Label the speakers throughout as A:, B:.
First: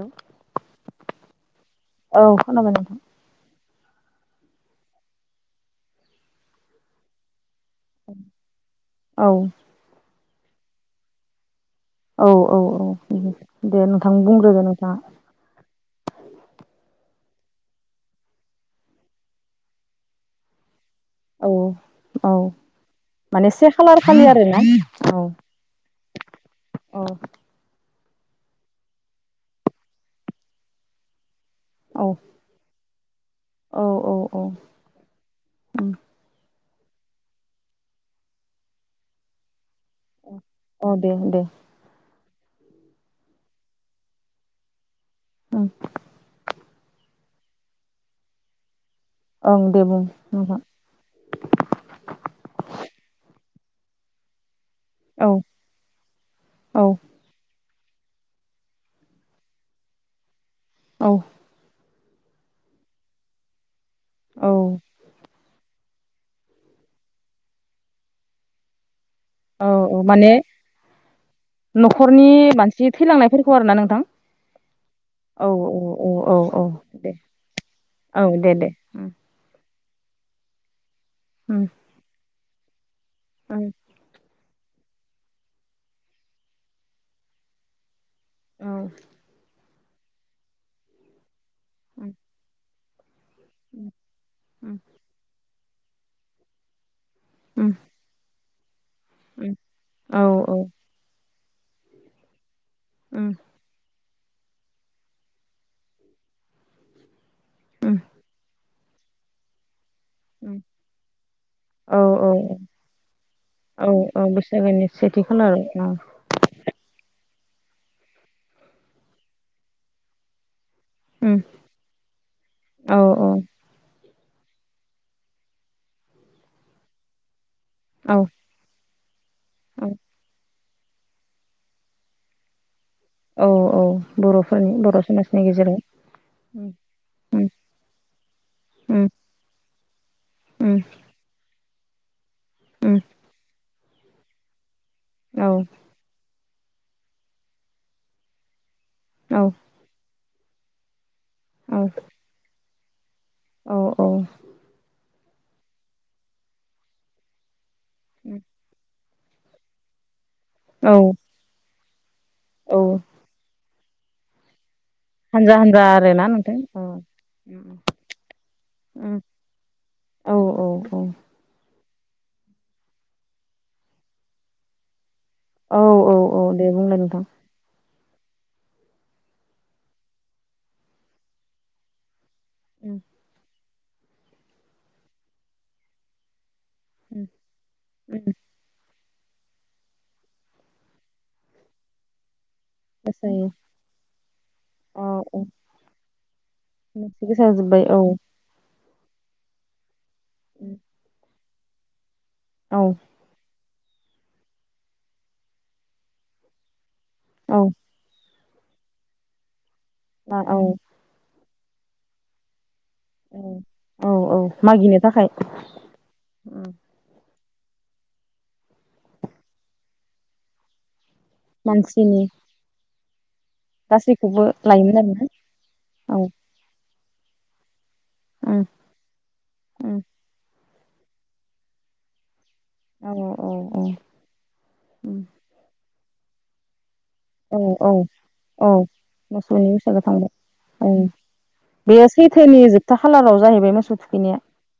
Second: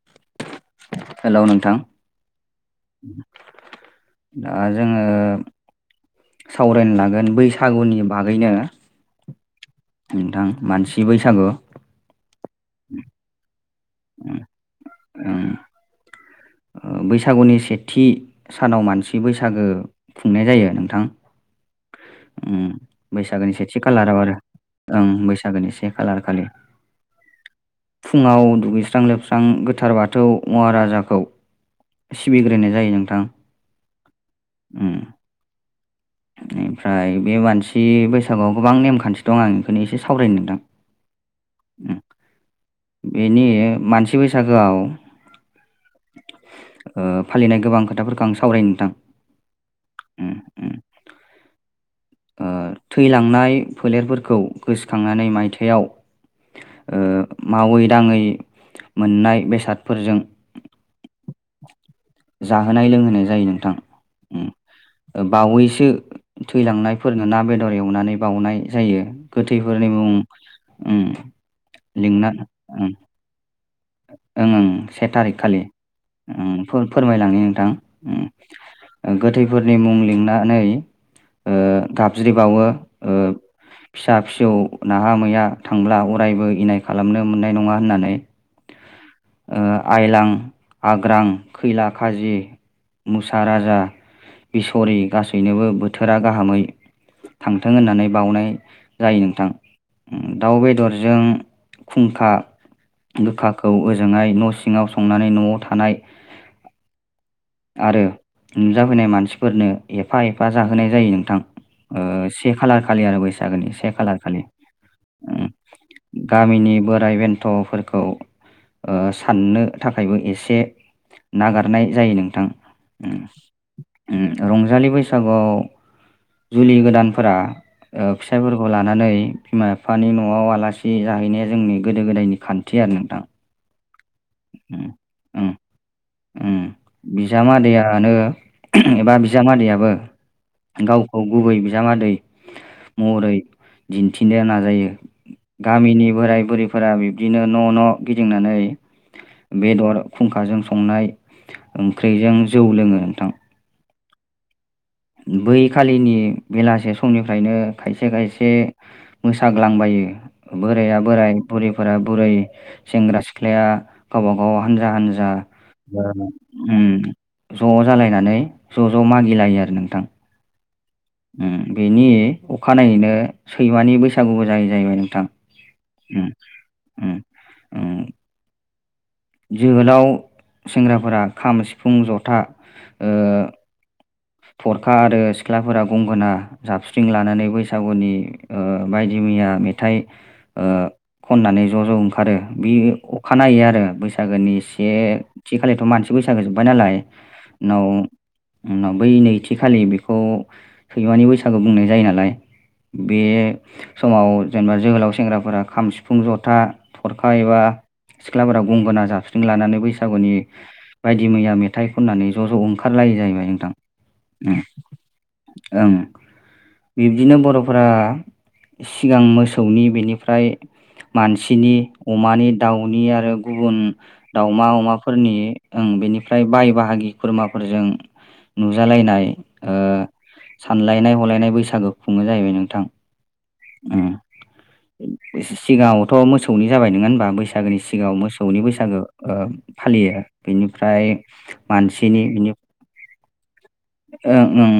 A: औ।
B: हेलौ नोंथां।
A: खोनाबाय नोंथां
B: दा जोङो सावरायनो लागोन बै फागुनि बागैनो
A: औ
B: नोंथां मानसि बैसागु
A: औ औ औ दे नोंथां बुंग्रोदो नोंथाङा।
B: ओं बैसागुनि सेथि सानाव मानसि बैसागो खुंनाय जायो नोंथां।
A: औ। औ
B: उम
A: माने
B: बैसागोनि
A: से
B: सेथि
A: खालार
B: खालाराव
A: खालि आरो ना
B: ओं
A: औ
B: बैसागोनि से खालार खालि
A: औ
B: फुङाव दुगैस्रां लोबस्रां गोथार बाथौ महाराजाखौ
A: औ
B: सिबिग्रोनाय जायो नोंथां।
A: औ औ।
B: [unintelligible] बेनिफ्राय बे मानसि बैसागुआव गोबां नेमखान्थि दं आं बेखौनो एसे सावरायनो नोंथां
A: औ दे दे
B: उम बेनि मानसि बैसागोआव फालिनाय गोबां खोथाफोरखौ आं सावरायक् नोंथां।
A: ओं दे बुं
B: उम
A: नोंथां
B: उम थैलांनाय फोलेरफोरखौ गोसोखांनानै
A: औ
B: मायथायाव
A: औ
B: मावै दाङै मोननाय बेसादफोरजों
A: औ।
B: जाहोनाय लोंहोनाय जायो
A: औ
B: नोंथां बावैसो थैलांनायफोरनो ना बेदर एवनानै बाउनाय जायो।
A: औ
B: गोथैफोरनि
A: औ
B: मुं
A: माने
B: ओं लिंना
A: खर ना नोंथां?
B: ओं ओं से थारिख
A: औ
B: खालि
A: औ औ औ दे
B: फोरमायलाङो
A: औ दे दे उम
B: नोंथां गोथैफोर नि मुं लिंनानै
A: उम
B: गाबज्रिबावो
A: औ
B: फिसा फिसौ नाहा मैया थांब्ला अरायबो इनाय खालामनो मोननाय नङा होननानै
A: औ
B: आइलां आग्रां खैला
A: उम
B: खाजि मुसा राजा बिसरि गासैनोबो बोथोरा गाहामै
A: उम
B: थांथों होननानै बावनाय जायो नोंथां
A: उम
B: उम
A: औ औ
B: दाउ बेदरजों खुंखा
A: उम
B: गोखाखौ जोंहाय न' सिङाव संनानै न'आव थानाय आरो नुजाफैनाय मानसिफोरनो एफा एफा
A: उम
B: जाहोनाय जायो नोंथां।
A: औ
B: से
A: औ
B: खालार खालि आरो बैसागोनि
A: औ
B: से खालार
A: औ
B: खालि
A: बैसागोनि सेथि खालाराव औ
B: गामिनि बोराय बेन गथ'फोरखौ साननो थाखायबो एसे
A: उम
B: नागारनाय जायो नोंथां।
A: औ
B: रंजालि बैसागुआव जुलि गोदानफोरा
A: औ
B: फिसाइफोरखौ लानानै थानानै बिमा बिफानि न'आव आलासि जाहैनाया जोंनि गोदो गोदायनि खान्थि आरो नोंथां
A: औ औ बर'फोरनि
B: उम
A: बर'
B: उम
A: समाजनि गेजेराव उम उम
B: बिजामादैयानो
A: उम
B: एबा बिजामादैयाबो
A: उम
B: गावखौ गुबै बिजामादै
A: उम
B: महरै दिन्थिनो नाजायो
A: औ
B: गामिनि बोराय बुरैफोरा बिब्दिनो न' न' गिदिंनानै
A: औ
B: बेदर खुंखाजों संनाय ओंख्रिजों जौ लोङो नोंथां
A: औ औ
B: बै खालिनि बेलासे समनिफ्रायनो खायसे खायसे मोसाग्लांबायो
A: औ
B: बोराया बोराय बुरैफोरा बुरै
A: औ
B: सेंग्रा सिख्लाया गावब गाव हानजा हानजा
A: हानजा आरोना नोंथां औ
B: ज' जालायनानै ज' ज'
A: उम
B: मागिलायो आरो नोंथां
A: औ औ औ
B: उम बेनि अखानायैनो सैमानि बैसागुबो जायो जाहैबाय नोंथां
A: औ औ
B: उम
A: औ दे बुंलाय
B: उम
A: नोंथां
B: उम जोहोलाव सेंग्राफोरा खाम सिफुं जथा
A: उम
B: ओ थरखा आरो सिख्लाफोरा गंगोना जाबस्रिं
A: उम
B: लानानै बैसागुनि
A: उम
B: ओ बायदि मैया मेथाइ खननानै ओ ज' ज' ओंखारो बे
A: मोसायो
B: अखाानायनायै आरो बैसाग गोनि
A: औ औ
B: सेथि खालिथ' मानसि बैसागो जोब्बाय नालाय
A: गोसाजोब्बाय
B: उनाव
A: औ
B: उनाव बै नैथि खालि बेखौ सैमानि बैसागु बुंनाय जायो नालाय
A: औ
B: बे समाव जेनेबा जोहोलाव सेंग्राफोरा खाम सिफुं जथा थरखा एबा
A: औ
B: सिख्लाफोरा गंगोना जाबस्रिं लानानै बैसागुनि
A: औ
B: बायदि मैया मेथाइ थाइ खननानै ज' ज' ओं खारलायो जाहैबाय नोंथां
A: औ औ मागिनो थाखाय
B: ओं बिब्दिनो बर' फोरा सिगां मोसौनि बेनिफ्राय मानसिनि अमानि दाउनि आरो गुबुन
A: गासैखौबो
B: दाउमा
A: लायोमोन आरोना
B: अमाफोरनि ओ
A: औ
B: बेनिफ्राय बाय बाहागि खुरमाफोरजों नुजालायनाय ओ सानलायनाय हलायनाय बैसागु खुङो जाहैबाय नों
A: औ
B: सिगाङावथ' मोसौनि जाबाय नङा
A: औ
B: बैसागोनि
A: औ
B: सिगाङाव मोसौनि
A: औ
B: बैसागो
A: मोसौनि बैसागो
B: फालियो
A: थांबाय
B: बिनिफ्राय मानसिनि बिनि
A: सैत्रनि जोबथा खालाराव जाहैबाय मोसौ थुखैनाया
B: ओं ओं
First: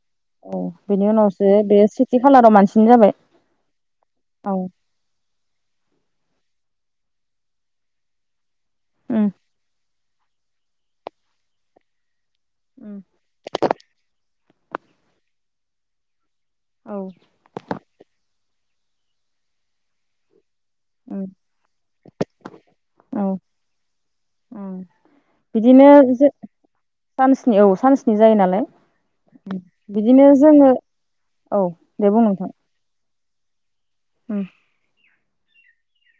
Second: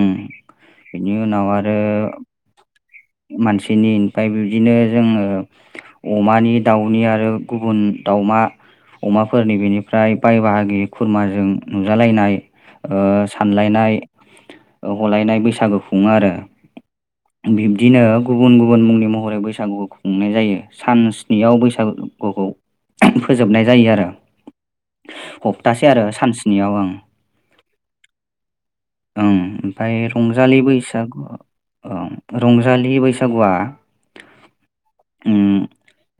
A: औ बेनि
B: बिनि
A: उनावसो बे सिथि खालाराव मानसिनि जाबाय
B: मानसिनि ओमफ्राय
A: औ
B: बिदिनो जोङो अमानि दाउनि आरो गुबुन दाउमा
A: उम
B: अमाफोरनि बेनि फओमफ्राय बाय बाहागि खुरमाजों नुजालायनाय
A: उम
B: ओ सानलायनाय हलायनाय बैसागु खुङो आरो
A: औ
B: बिब्दिनो गुबुन गुबुन मुंनि महरै बैसागुखौ खुंनाय जायो सान
A: उम
B: स्नियाव बैसागुखौ
A: औ
B: फोजोबनाय जायो आरो
A: उम बिदिनो
B: हप्तासे आरो
A: ज
B: सान स्नियाव ओं
A: सानसनि औ सानसिनि जायो नालाय
B: ओं ओमफ्राय
A: बिदिनो
B: रंजालि
A: जोङो
B: बैसागु
A: औ दे
B: ओं
A: बुं नोंथां
B: रंजालि बैसागुआ
A: उम
B: उम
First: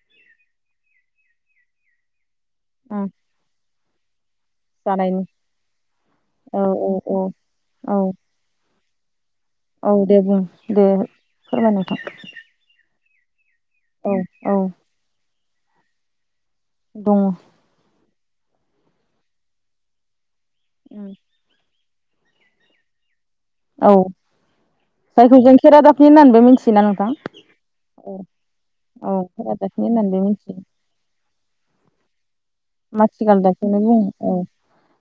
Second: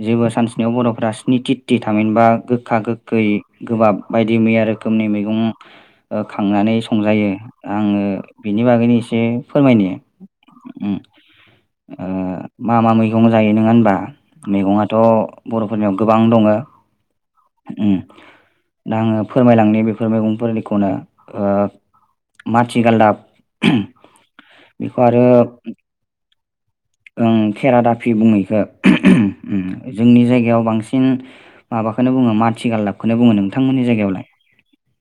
B: जेबो सानसनायाव बर'फोरा स्नि तीटि थामिनबा गोखा
A: उम
B: गोखै गोबाब बायदि मैया रोखोमनि
A: जानायनि
B: मैगं
A: औ
B: खांनानै
A: औ औ
B: संजायो
A: औ
B: आङो बिनि बागैनो एसे फोरमायनि
A: औ दे बुं दे
B: उम
A: फोरमाय नोंथां
B: ओ मा मा मै जायो नोङा होनबा
A: औ औ
B: मैगङाथ' बर'फोरनियाव गोबां दङ
A: दङ
B: उम दा आङो फोरमायलांनि बेफोर मैगंफोरनिखौनो
A: उम
B: ओ मथि गालदाब
A: औ जायखौ जों खेरादाबनि होननानैबो मिथि
B: ओं खेरा दाफि बुङो एखो
A: औ
B: हम उम
A: खेरादाफिनि होननानैबो
B: जोंनि
A: मिथियो
B: जायगायाव बांसिन माबाखोनो बुङो मास
A: मथि गालदाबखौनो बुङो औ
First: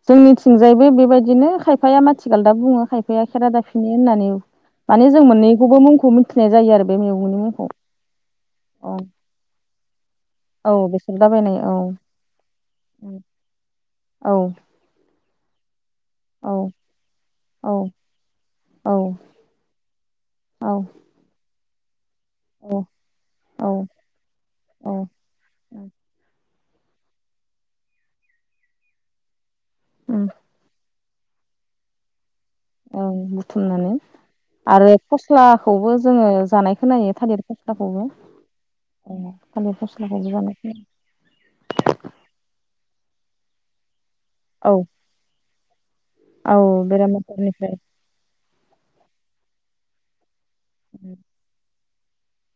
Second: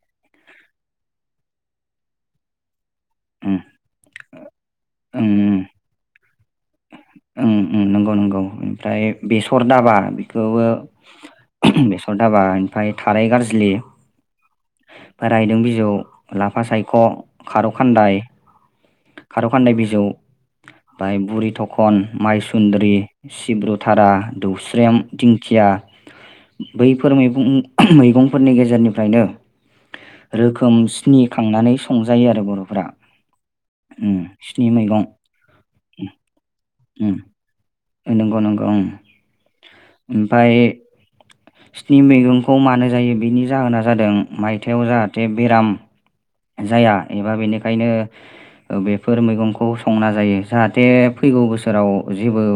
A: जोंनिथिंजायबो बे बायदिनो खायफाया माथि गालदाब बुङो खायफाया खेरा
B: उम
A: दाफिनि होननानै माने जों
B: उम
A: मोननैखौबो मुं खौ मिन्थिनाय जायो आरो। बे मैगंनि
B: ओं
A: मुंखौ
B: उम नोंगौ नोंगौ
A: औ
B: ओमफ्राय बेसर दाबा
A: औ बेसर दाबायनाय
B: बिखोबो
A: औ
B: बेसर दाबा इनफाय थाराय गारज्लि
A: औ
B: फाय रायदों बिजौ।
A: औ
B: लाफा सायख' खार'
A: औ
B: खान्दाय
A: औ
B: खारौ खान्दाय बिजौ। फाय बुरि थखन
A: औ
B: माइसुन्द्रि,
A: औ
B: सिब्रुथारा,
A: औ
B: दौस्रेम, दिंखिया बैफोर मैगं मैगंफोरनि गेजेरनिफ्रायनो
A: उम
B: रोखोमस खिनि खांनानै संजायो आरो बर'
A: औ बुथुमनानै आरो
B: मैगं
A: फस्लाखौबो जोङो जानाय खोनायो थालेर फस्ला।
B: नोंगौ नोंगौ ओं।
A: फस्लाखौबो
B: ओमफाय
A: जानाय खोनायो
B: स्नि मैगंखौ मानो जायो बिनि जाहोना जादों
A: औ
B: मायथायाव जाहाथे बेराम
A: औ
B: जाया
A: बेराम
B: एबा
A: आजारनिफ्राय
B: बेनिखायनो ओ बेफोर मैगंखौ संना जायो। जाहाथे फैगौ बोसोराव जेबो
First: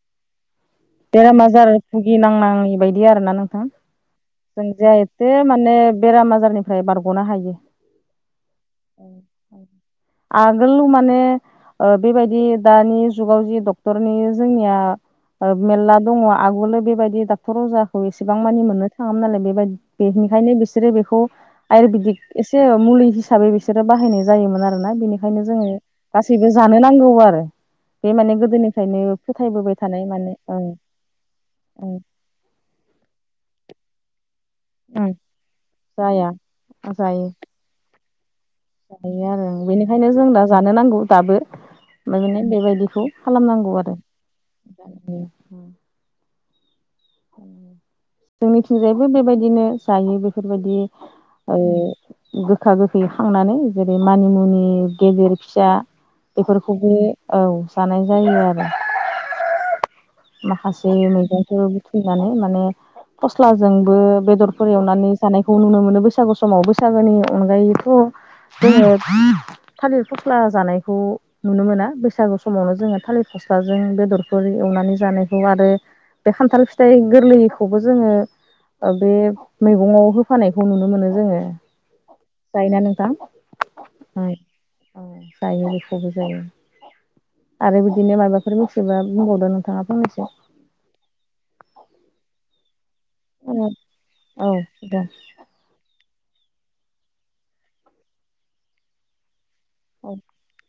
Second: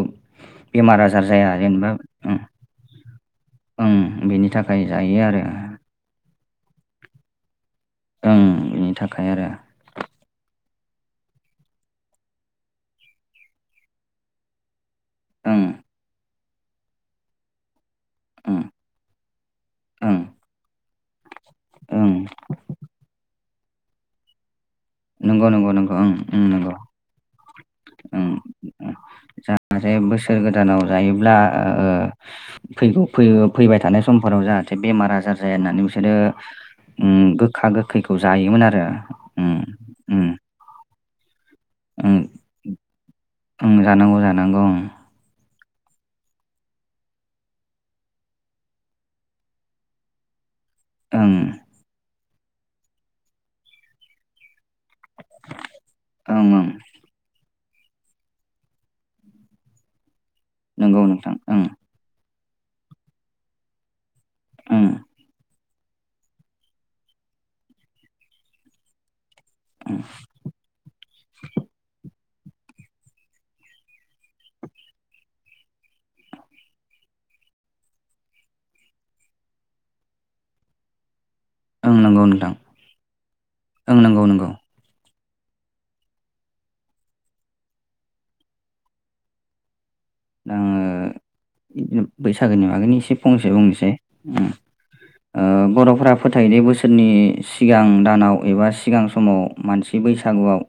B: बेमार आजार
A: बेराम
B: जाया जेनेबा उम
A: भुगिनांनाङि बायदि [unintelligible] जों
B: जायो
A: जाहैथे
B: आरो
A: माने बेराम आजार निफ्राय बारग'नो हायो।
B: ओं बेनि थाखाय आरो
A: आम गोल माने ओ बेबायदि दानि जुगाव जि डक्टरनि जोंनिया ओ
B: ओं
A: मेरला दङ आगुलो बेबायदि डाक्टर अजा खौ एसेबां
B: ओं
A: मानि मोननो थाङामोन नालाय बेबाद
B: ओं
A: बेनिखायनो बिसोरो बेखौ
B: ओं
A: आयुरबिदिक एसे मु मुलि हिसाबै बिसोरो बाहायनाय जायोमोन आरोना बिनिखायनो
B: नंगौ
A: जोङो
B: नंगौ नंगौ ओं ओं
A: गासैबो
B: नंगौ
A: जानो नांगौ आरो। बे
B: ओं
A: माने गोदोनिफ्रायनो फोथायबोबाय थानाय माने ओ
B: दानाव जायोब्ला ओ फैगौ-फै-फैबाय थानाय समफोराव जा थो
A: ओं
B: बेमार आजार जाया होननानै बिसोरो
A: जाया
B: उम
A: जायो
B: गोखा गोखैखौ जायोमोन आरो
A: जायो आरो
B: ओम
A: ओं। बिनिखायनो जों
B: ओम
A: दा जानो नांगौ दाबो नो
B: ओम
A: मखने बेबायदिखौ खालामनांगौ
B: ओं
A: आरो।
B: जानांगौ जानांगौ ओं
A: जोंनिथिंजायबो बेबायदिनो जायो बेफोर बेबायदि
B: ओं
A: ओ गोखा गोखै खांनानै जेरै मानिमुनि गेजेर फिसा
B: ओं ओं
A: बेफोरखौबो औ जानाय जायो आरो। माखासे
B: नंगौ नोंथां ओं
A: मैगंफोर बुथुमनानै माने फस्लाजोंबो बेदरफोर
B: ओं
A: एवनानै जानाय खौ नुनो मोनो बैसागु समाव बैसागोनि अनगायैथ' जोङो थालिर फस्ला जानायखौ नुनो मोना। बैसागु समावनो जोङा थालिर फस्लाजों बेदरफोर एवनानै जानायखौ आरो बे खान्थाल फिथाइ गोरलैखौबो जोङो ओ बे मैगंआव होफानायखौ नुनो मोनो जोङो।
B: ओं नंगौ नोंथां
A: जायोना नोंथां?
B: ओं नंगौ नंगौ
A: जायो बेखौबो जायो आरो बिदिनो माबाफोर मिथियोबा बुंबावदों नोंथाङा फंनैस
B: दा आङो इदिनो बैसागोनि बागैनो एसे से फंसे
A: औ
B: बुंसै ओ
A: दे
B: ओ बर'फ्रा फोथायदे बोसोरनि सिगां दानाव एबा सिगां समाव मानसि
A: औ
B: बैसागुआव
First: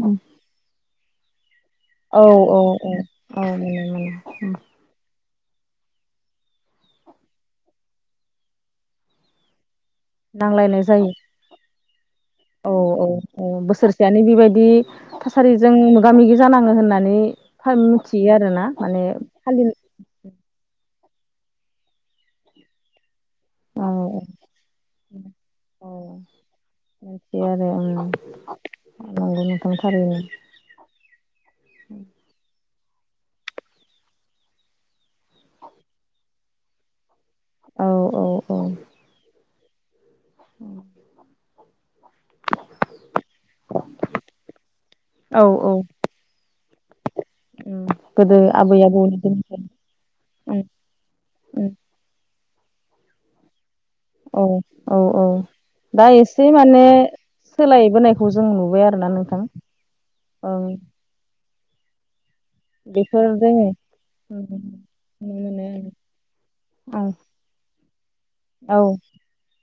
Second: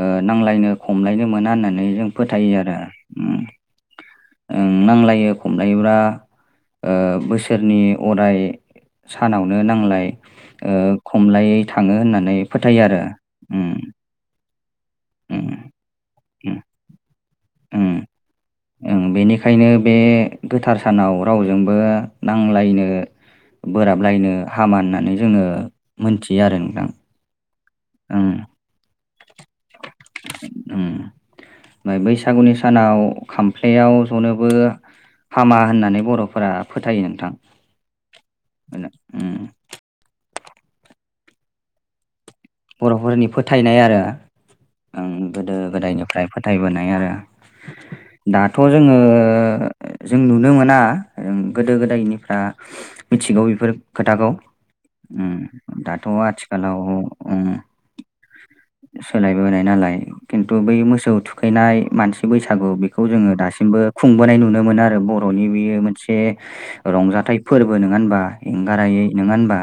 B: ओ नांलायनो खमलायनो मोना होननान
A: औ औ औ औ [unintelligible]
B: ओं नांलायो हमनानै ला ओ बोसोरनि अराय सानावनो नांलाय इ ओ
A: नांलायनाय जायो
B: खमलायै थाङो होननान
A: औ औ औ बोसोरसेयानो बेबायदि बि
B: उम
A: थासारिजों मोगा मोगि
B: उम
A: जानाङो होननानै
B: उम
A: मिथियो आरो ना
B: ओं
A: माने
B: बेनिखायनो
A: फालि
B: बे गोथार सानाव रावजोंबो नांजल्लायनो
A: औ
B: बोराबलायनो हामा होननानै जोङो
A: औ
B: मोनथियो आरो नोंथां।
A: मिथियो आरो आ
B: ओं
A: नंगौ ओंखाम थारैनो।
B: ओं ओमफ्राय बैसागुनि भु सानाव खामफ्लायाव जनोबो हामा होननानै बर'फोरा फोथायो नोंथां।
A: औ औ औ
B: उम
A: औ
B: बर'फोरनि फोथायनाय आरों
A: औ
B: गोदो
A: औ
B: गोदायनिफ्राय फोथायबोनाय आरो।
A: [inaudible]
B: दाथ'
A: आबै
B: जोङो
A: आबौनि दिननिफ्राय
B: जों नुनो मोना गोदो गोदायनिफ्रा मिथिगौ बेफोर खोथाखौ
A: औ औ औ
B: उम
A: दा
B: दाथ'
A: एसे
B: आथिखालाव
A: माने सोलायबोनायखौ जों नुबाय आरोना नोंथां
B: सोलायबोनाय नालाय खिन्थु
A: ओं
B: बै मोसौ थुखैनाय मानसि बैसागु बेखौ जोङो दासिमबो खुंबोनाय नुनो मोनो आरो बर'नि
A: मोनो
B: बेयो मोनसे
A: औ
B: रंजानाय हाथायाइ फोरबो ङा होनबा
A: औ
B: एंगारायै नङा होनबा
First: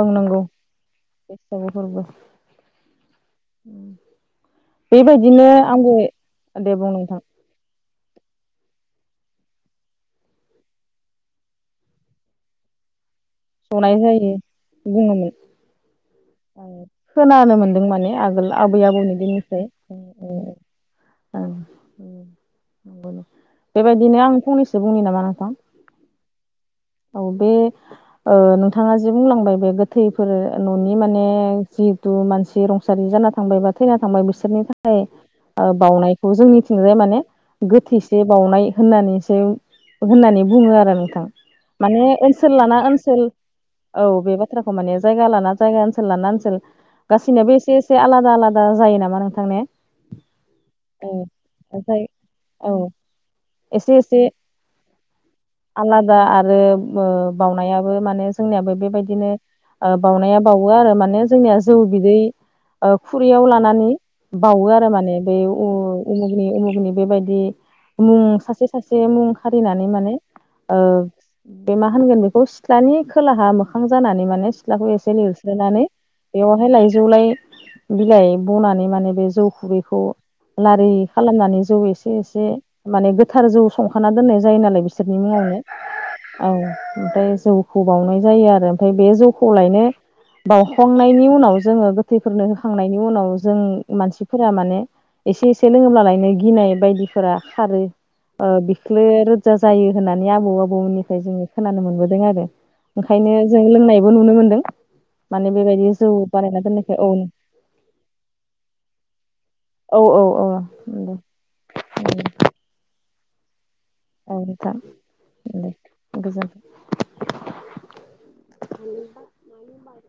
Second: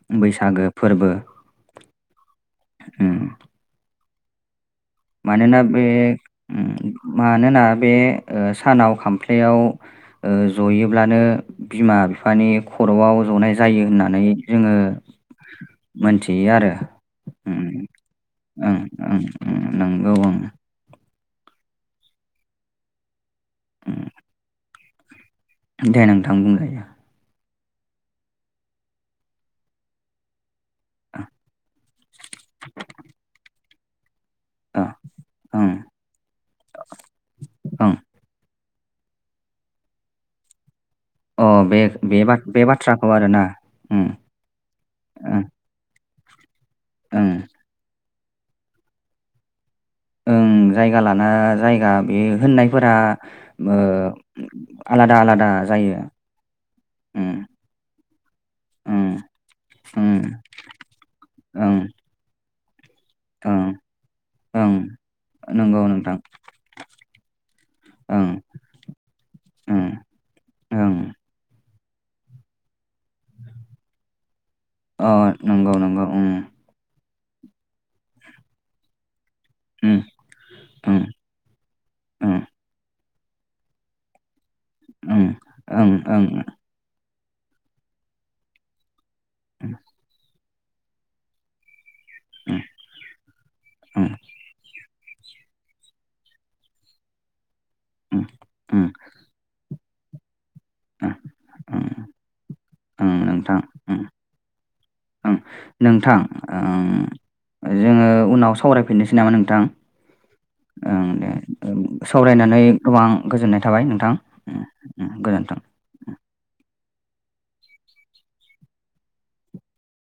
A: ओं नंगौ
B: बैसागो फोरबो।
A: बैसागु फोरबो
B: उम
A: [inaudible] बेबायदिनो
B: मानोना बे
A: आंबो दे बुं नोंथां
B: मानोना बे ओ सानाव खामफ्लयाव ओ जयोब्लानो बिमा बिफानि खर'आव रज'नाय जायो होननानै जोङो
A: बुङोमोन
B: मोनथियो आरो
A: आं खोनानो
B: उम
A: मोनदों माने आगोल
B: ओं
A: आबै आबौनि दिननिफ्राय
B: ओं नंगौ उम उम
A: बेबायदिनो आं फंनैसो बुंनि नामा? नोंथां
B: दे नोंथां बुंजायो।
A: औ बे ओ नोंथाङा जे बुंलांबाय बे गोथैफोर ओ न'नि माने जिहेतु मानसि रुंसारि जाना थांबाय बा थैना थांबाय बि बिसोरनि
B: ओ
A: थाखाय
B: ओं
A: ओ बावनायखौ जोंनिथिंजाय माने
B: ओं
A: गोथैसे बावनाय होननानैसो होननानै बुङो आरो।
B: अ बे
A: ओ
B: बे बा
A: ओनसोल
B: बे
A: लाना
B: बाथ्राखौ
A: ओनसोल
B: आरोना उम
A: औ बे बाथ्राखौ माने जायगा
B: उम
A: लाना जायगा ओनसोल लाना ओनसोल
B: उम
A: गाससिनोाबो एसे एसे आलादा आलादा जायो नामा नोंथां ने?
B: ओं जायगा
A: औ
B: लाना जायगा
A: ओमफ्राय
B: बे
A: औ
B: होननायफोरा
A: एसे एसे
B: आलादा आलादा। जायो।
A: आलादा आरो
B: उम
A: बावनायाबो माने जोंनियाबो
B: उम
A: बेबायदिनो
B: उम
A: बावउनाया बावो आरो माने जोंनिया जौ
B: ओं
A: बिदै खुरैयाव
B: ओं
A: लानानै बावो
B: ओं
A: आरो माने बे
B: नंगौ नोंथां
A: उमुगनि उमुगनि बेबायदि मुं
B: ओं
A: सासे सासे मुं
B: उम
A: खारिनानै माने
B: ओं
A: बे मा होनगोन बेखौ? सिथ्लानि खोलाहा मोखां जानानै माने सिथ्लाखौ
B: अ
A: एसे
B: नंगौ
A: लिरस्रोनानै
B: नंगौ उम
A: बेवहाय लाइजौ लाय बिलाइ बनानै माने बे जौ
B: उम
A: खुरैखौ लारि
B: उम
A: खालामनानै जौ एसे
B: उम
A: एसे माने गोथ गोथार जौ संखाना दोननाय जायो नालाय बिसोरनि
B: उम
A: मुङावनो
B: ओं उम उम
A: औ ओमफ्राय जौखौ बावउनाय जायो आरो ओमफ्राय बे जौखौ
B: उम
A: लायनो बाउखांनायनि उनाव जोङो थैफोरनो होखांनायनि उनाव जों
B: उम
A: मानसिफोरा माने एसे एसे लोङोब्ला लायनो गिनाय बायदिफोरा खारो ओ
B: उम
A: बिखलो रोजा जायो। होननानै आबौ आबौ नाथाय जोो खोनानो
B: उम
A: मोनबोदों आरो
B: ओं
A: ओंखायनो
B: नोंथां
A: जों
B: उम
A: लोंनायबो नुनो मोन्दों।
B: ओं नोंथां ओ
A: दोननायखाय औ
B: जोङो उनाव सावरायफिननोसै नामा नोंथां?
A: औ औ औ
B: ओं दे
A: नंगौ।
B: सावरायनानै गोबां गोजोननाय थाबाय नोंथां
A: औ
B: उम
A: नोंथां
B: उम गोजोन्थों।
A: गोजोनथों। [inaudible]